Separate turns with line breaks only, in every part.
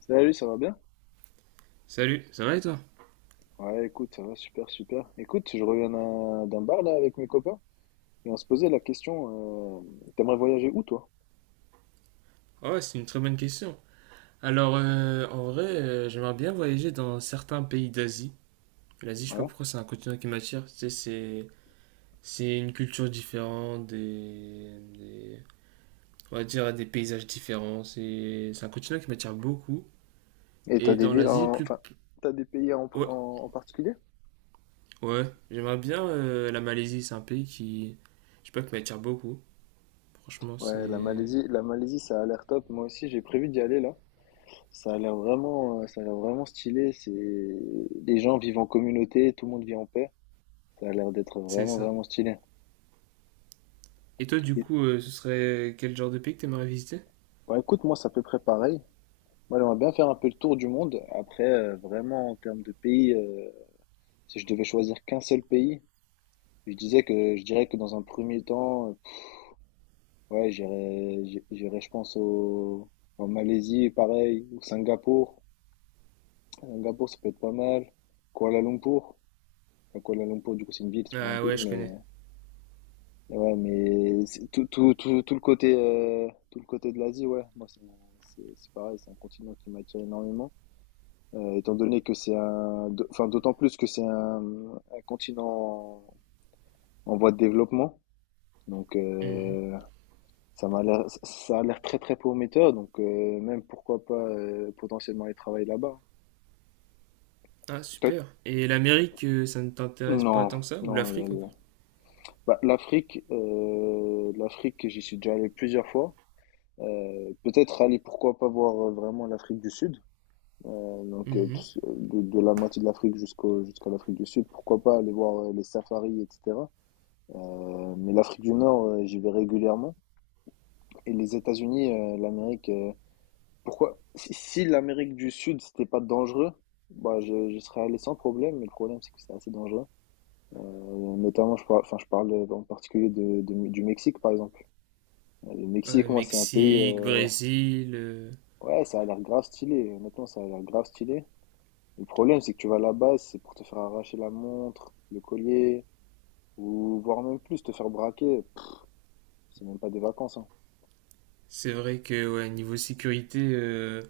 Salut, ça va bien?
Salut, ça va et toi?
Ouais, écoute, ça va super, super. Écoute, je reviens d'un bar là avec mes copains et on se posait la question, t'aimerais voyager où toi?
Ah ouais, c'est une très bonne question. Alors, en vrai, j'aimerais bien voyager dans certains pays d'Asie. L'Asie, je sais pas
Ouais.
pourquoi, c'est un continent qui m'attire. Tu sais, c'est une culture différente, on va dire des paysages différents. C'est un continent qui m'attire beaucoup.
Et t'as
Et
des
dans
villes
l'Asie, plus.
enfin, t'as des pays en, pr-
Ouais,
en, en particulier?
ouais, j'aimerais bien la Malaisie. C'est un pays qui, je sais pas, qui m'attire beaucoup. Franchement,
Ouais,
c'est
La Malaisie, ça a l'air top. Moi aussi, j'ai prévu d'y aller là. Ça a l'air vraiment stylé. Les gens vivent en communauté, tout le monde vit en paix. Ça a l'air d'être
c'est
vraiment,
ça.
vraiment stylé.
Et toi, du
Et-
coup, ce serait quel genre de pays que t'aimerais visiter?
Ouais, écoute, moi, c'est à peu près pareil. Moi, j'aimerais bien faire un peu le tour du monde. Après, vraiment, en termes de pays, si je devais choisir qu'un seul pays, je dirais que dans un premier temps, ouais, j'irais je pense au en Malaisie pareil ou Singapour. Singapour ça peut être pas mal. Kuala Lumpur. Enfin Kuala Lumpur du coup c'est une ville, c'est pas un
Ah
pays
ouais, je
mais
connais.
ouais, mais c'est tout le côté de l'Asie ouais, moi c'est pareil, c'est un continent qui m'attire énormément, étant donné que c'est un d'au enfin d'autant plus que c'est un continent en voie de développement donc
Mhm.
ça a l'air très très prometteur, donc même pourquoi pas potentiellement aller travailler là-bas.
Ah,
Peut-
super. Et l'Amérique, ça ne t'intéresse pas
Non,
tant que ça? Ou
non.
l'Afrique
euh,
encore?
bah, l'Afrique, j'y suis déjà allé plusieurs fois. Pourquoi pas voir vraiment l'Afrique du Sud, donc
Mhm.
de la moitié de l'Afrique jusqu'à l'Afrique du Sud. Pourquoi pas aller voir les safaris, etc. Mais l'Afrique du Nord, j'y vais régulièrement. Et les États-Unis, l'Amérique. Pourquoi? Si l'Amérique du Sud, c'était pas dangereux, bah je serais allé sans problème, mais le problème, c'est que c'est assez dangereux. Euh, Notamment, enfin, je parle en particulier du Mexique, par exemple. Le Mexique,
Ouais,
moi, c'est un pays,
Mexique,
ouais,
Brésil,
ouais, ça a l'air grave stylé. Honnêtement, ça a l'air grave stylé. Le problème, c'est que tu vas là-bas, c'est pour te faire arracher la montre, le collier, ou voire même plus, te faire braquer. Pff, c'est même pas des vacances, hein.
c'est vrai que ouais, niveau sécurité,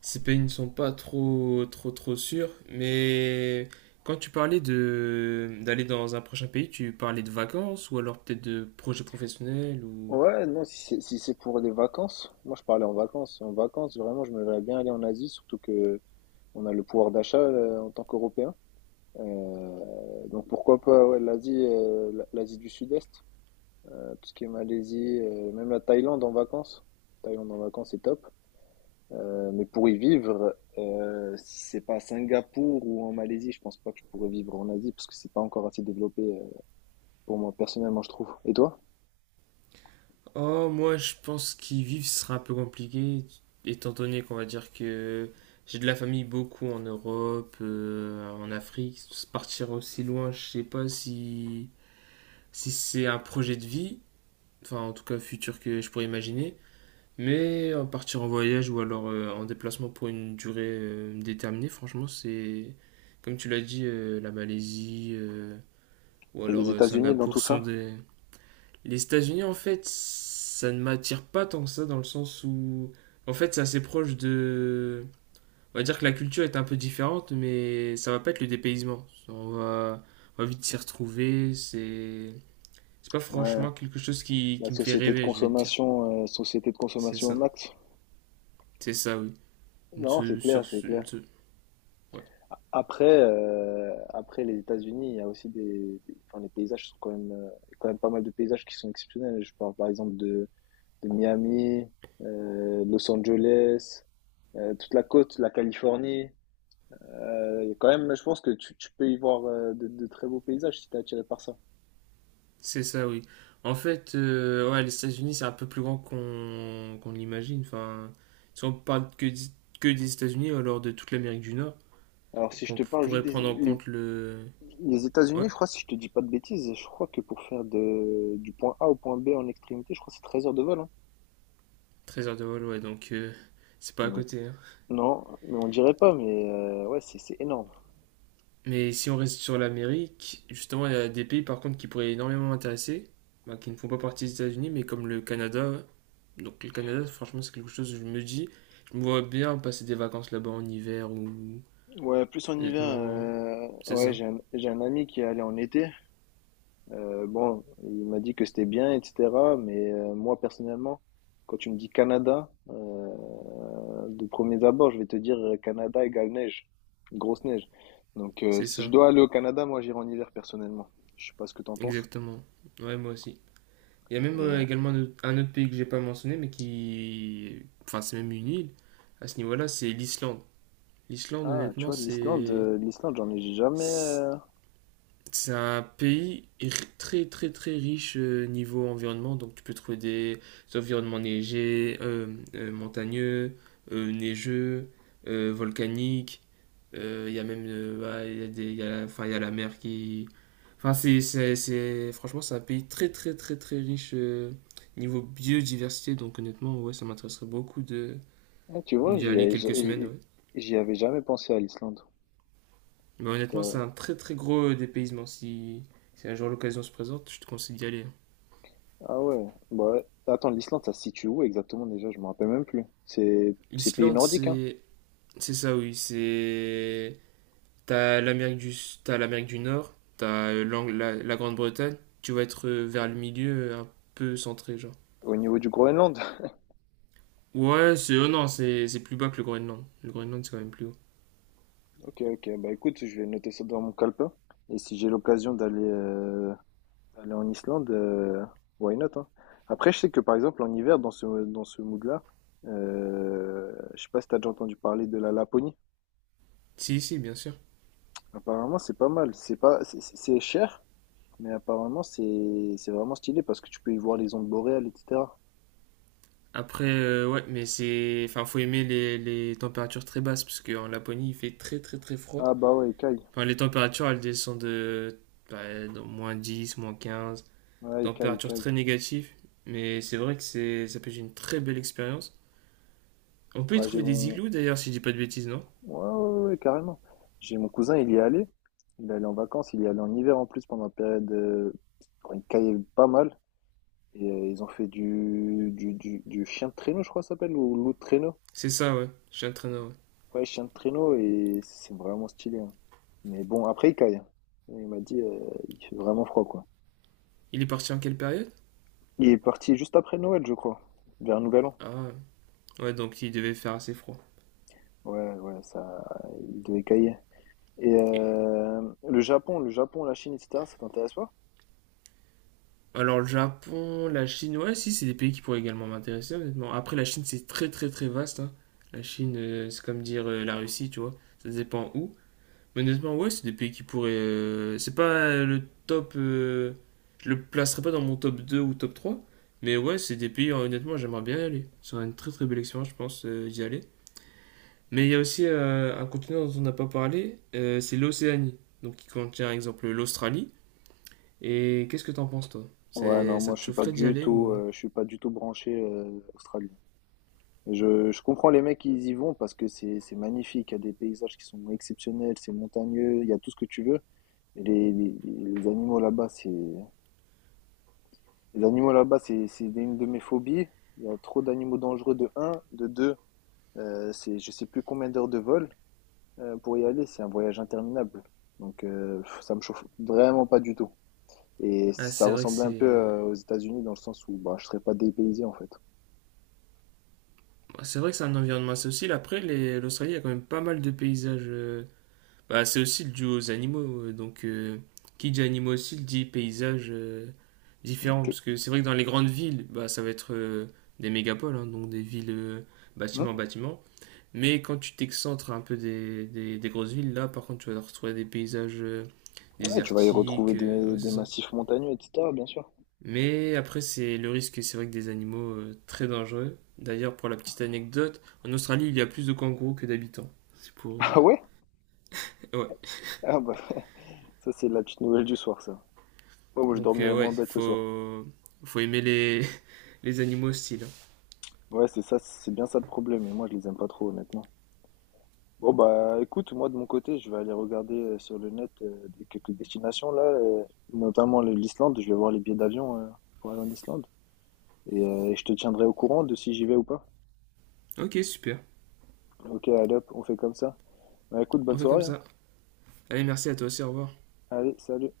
ces pays ne sont pas trop trop trop sûrs. Mais quand tu parlais de d'aller dans un prochain pays, tu parlais de vacances ou alors peut-être de projets professionnels ou...
Ouais, non, si c'est pour des vacances, moi je parlais en vacances. En vacances, vraiment, je me verrais bien aller en Asie, surtout que on a le pouvoir d'achat en tant qu'Européens. Donc pourquoi pas ouais, l'Asie du Sud-Est, tout ce qui est Malaisie, même la Thaïlande en vacances. Thaïlande en vacances, c'est top. Mais pour y vivre, si c'est pas à Singapour ou en Malaisie, je pense pas que je pourrais vivre en Asie parce que c'est pas encore assez développé pour moi personnellement, je trouve. Et toi?
Oh, moi, je pense qu'y vivre ce sera un peu compliqué, étant donné qu'on va dire que j'ai de la famille beaucoup en Europe, en Afrique. Partir aussi loin, je sais pas si c'est un projet de vie, enfin, en tout cas, futur que je pourrais imaginer. Mais partir en voyage ou alors en déplacement pour une durée déterminée, franchement, c'est, comme tu l'as dit, la Malaisie ou
Et les
alors
États-Unis dans
Singapour
tout
sont
ça?
des, les États-Unis, en fait, ça ne m'attire pas tant que ça dans le sens où, en fait, c'est assez proche de. On va dire que la culture est un peu différente, mais ça va pas être le dépaysement. On va vite s'y retrouver. C'est pas
Ouais,
franchement quelque chose qui,
la
qui me fait rêver, je vais te dire.
société de
C'est
consommation au
ça.
max.
C'est ça, oui. Une
Non, c'est
se- sur,
clair, c'est
une
clair.
se- ouais.
Après les États-Unis, il y a aussi enfin, les paysages sont quand même, il y a quand même pas mal de paysages qui sont exceptionnels. Je parle par exemple de Miami, Los Angeles, toute la côte, la Californie. Quand même, je pense que tu peux y voir de très beaux paysages si t'es attiré par ça.
C'est ça, oui. En fait, ouais, les États-Unis, c'est un peu plus grand qu'on l'imagine. Enfin, si on parle que, que des États-Unis, alors de toute l'Amérique du Nord.
Alors, si
Donc
je
on
te parle juste
pourrait prendre en compte le.
les
Ouais,
États-Unis, je crois, si je te dis pas de bêtises, je crois que pour faire du point A au point B en extrémité, je crois que c'est 13 heures de vol, hein.
13 heures de vol, ouais, donc c'est pas à
Donc,
côté, hein.
non, mais on dirait pas, mais ouais, c'est énorme.
Mais si on reste sur l'Amérique, justement, il y a des pays par contre qui pourraient énormément m'intéresser, bah, qui ne font pas partie des États-Unis, mais comme le Canada. Donc le Canada, franchement, c'est quelque chose que je me dis, je me vois bien passer des vacances là-bas en hiver ou...
Ouais, plus en hiver,
Honnêtement, c'est
ouais,
ça.
j'ai un ami qui est allé en été. Bon, il m'a dit que c'était bien, etc. Mais moi, personnellement, quand tu me dis Canada, de premiers abords, je vais te dire Canada égale neige, grosse neige. Donc,
C'est
si je
ça,
dois aller au Canada, moi, j'irai en hiver, personnellement. Je sais pas ce que t'en penses.
exactement. Ouais, moi aussi. Il y a même
Et,
également un autre pays que j'ai pas mentionné, mais qui... Enfin, c'est même une île à ce niveau-là, c'est l'Islande. L'Islande,
ah, tu
honnêtement,
vois,
c'est
l'Islande, j'en ai jamais. euh,
c'est un pays très très très riche niveau environnement, donc tu peux trouver des environnements neigés, montagneux, neigeux, volcaniques. Il y a même bah, il y a des, il y a la, enfin, il y a la mer qui... Enfin, franchement, c'est un pays très très très très riche niveau biodiversité, donc honnêtement, ouais, ça m'intéresserait beaucoup de
ah, tu vois,
d'y
j'y
aller
ai-
quelques semaines,
j'y
ouais.
j'y avais jamais pensé à l'Islande.
Mais honnêtement, c'est un très très gros dépaysement. Si un jour l'occasion se présente, je te conseille d'y aller.
Ah ouais. Bah, ouais. Attends, l'Islande, ça se situe où exactement déjà? Je me rappelle même plus. C'est pays
L'Islande,
nordique, hein?
c'est ça, oui. C'est t'as l'Amérique du t'as l'Amérique du Nord, t'as la Grande-Bretagne. Tu vas être vers le milieu, un peu centré, genre.
Au niveau du Groenland?
Ouais, c'est oh non, c'est plus bas que le Groenland. Le Groenland, c'est quand même plus haut.
Ok, ok. Bah écoute, je vais noter ça dans mon calepin. Et si j'ai l'occasion d'aller aller en Islande, why not, hein. Après, je sais que par exemple, en hiver, dans ce mood-là, je sais pas si t'as déjà entendu parler de la Laponie.
Si, si, bien sûr.
Apparemment, c'est pas mal. C'est pas, c'est cher, mais apparemment, c'est vraiment stylé parce que tu peux y voir les ondes boréales, etc.
Après, ouais, mais c'est enfin, faut aimer les températures très basses parce qu'en Laponie, il fait très très très froid.
Ah bah ouais, Kai.
Enfin, les températures, elles descendent de bah, dans -10 -15
Ouais, Kai,
températures
Kai.
très négatives. Mais c'est vrai que c'est, ça peut être une très belle expérience. On peut y
Bah j'ai
trouver des
mon...
igloos d'ailleurs, si je dis pas de bêtises, non.
Ouais, ouais, ouais, ouais, carrément. J'ai mon cousin, il y est allé. Il est allé en vacances, il y est allé en hiver en plus pendant la période quand il caillait pas mal. Et ils ont fait du chien de traîneau, je crois que ça s'appelle, ou loup de traîneau.
C'est ça, ouais, j'ai un traîneur. Ouais.
Ouais, chien de traîneau, et c'est vraiment stylé, hein. Mais bon, après, il caille, hein. Il m'a dit, il fait vraiment froid, quoi.
Il est parti en quelle période?
Il est parti juste après Noël, je crois, vers Nouvel An.
Ah, ouais, donc il devait faire assez froid.
Ouais, ouais, ça, il devait cailler. Et
Et-
le Japon, la Chine, etc., ça t'intéresse pas?
Alors, le Japon, la Chine, ouais, si, c'est des pays qui pourraient également m'intéresser, honnêtement. Après, la Chine, c'est très, très, très vaste, hein. La Chine, c'est comme dire la Russie, tu vois. Ça dépend où. Honnêtement, ouais, c'est des pays qui pourraient. C'est pas le top. Je le placerai pas dans mon top 2 ou top 3. Mais ouais, c'est des pays, honnêtement, j'aimerais bien y aller. C'est une très très belle expérience, je pense, d'y aller. Mais il y a aussi un continent dont on n'a pas parlé, c'est l'Océanie. Donc qui contient, par exemple, l'Australie. Et qu'est-ce que t'en penses, toi?
Ouais,
C'est,
non,
ça
moi, je
te
suis pas
chaufferait d'y
du
aller
tout,
ou.
je suis pas du tout branché australien. Je comprends les mecs qui y vont parce que c'est magnifique, il y a des paysages qui sont exceptionnels, c'est montagneux, il y a tout ce que tu veux. Mais les animaux là-bas, c'est une de mes phobies. Il y a trop d'animaux dangereux de un, de deux, c'est je sais plus combien d'heures de vol. Pour y aller, c'est un voyage interminable. Donc, ça me chauffe vraiment pas du tout. Et
Ah,
ça
c'est vrai que
ressemblait un peu
c'est.
aux États-Unis dans le sens où bah, je serais pas dépaysé en fait.
Bah, c'est vrai que c'est un environnement assez hostile. Après, l'Australie, il y a quand même pas mal de paysages. Bah, c'est aussi le duo aux animaux. Donc, qui dit animaux aussi dit paysages différents.
Ok.
Parce que c'est vrai que dans les grandes villes, bah, ça va être des mégapoles, hein, donc des villes
Hmm.
bâtiment bâtiment. Mais quand tu t'excentres un peu des grosses villes, là, par contre, tu vas retrouver des paysages
Ouais, tu vas y
désertiques.
retrouver
Ouais, c'est
des
ça.
massifs montagneux, et cetera. Bien sûr.
Mais après, c'est le risque, c'est vrai que des animaux très dangereux. D'ailleurs, pour la petite anecdote, en Australie, il y a plus de kangourous que d'habitants. C'est pour.
Ah ouais?
Ouais.
Ah bah, ça c'est la petite nouvelle du soir, ça. Ouais, moi je
Donc
dormirai
ouais,
moins bête ce soir.
faut aimer les animaux hostiles.
Ouais, c'est ça, c'est bien ça le problème. Et moi, je les aime pas trop, honnêtement. Bon bah, écoute, moi de mon côté, je vais aller regarder sur le net quelques destinations là, notamment l'Islande. Je vais voir les billets d'avion pour aller en Islande. Et je te tiendrai au courant de si j'y vais ou pas.
Ok, super.
Ok, allez hop, on fait comme ça. Bah, écoute, bonne
On fait comme
soirée, hein.
ça. Allez, merci à toi aussi, au revoir.
Allez, salut.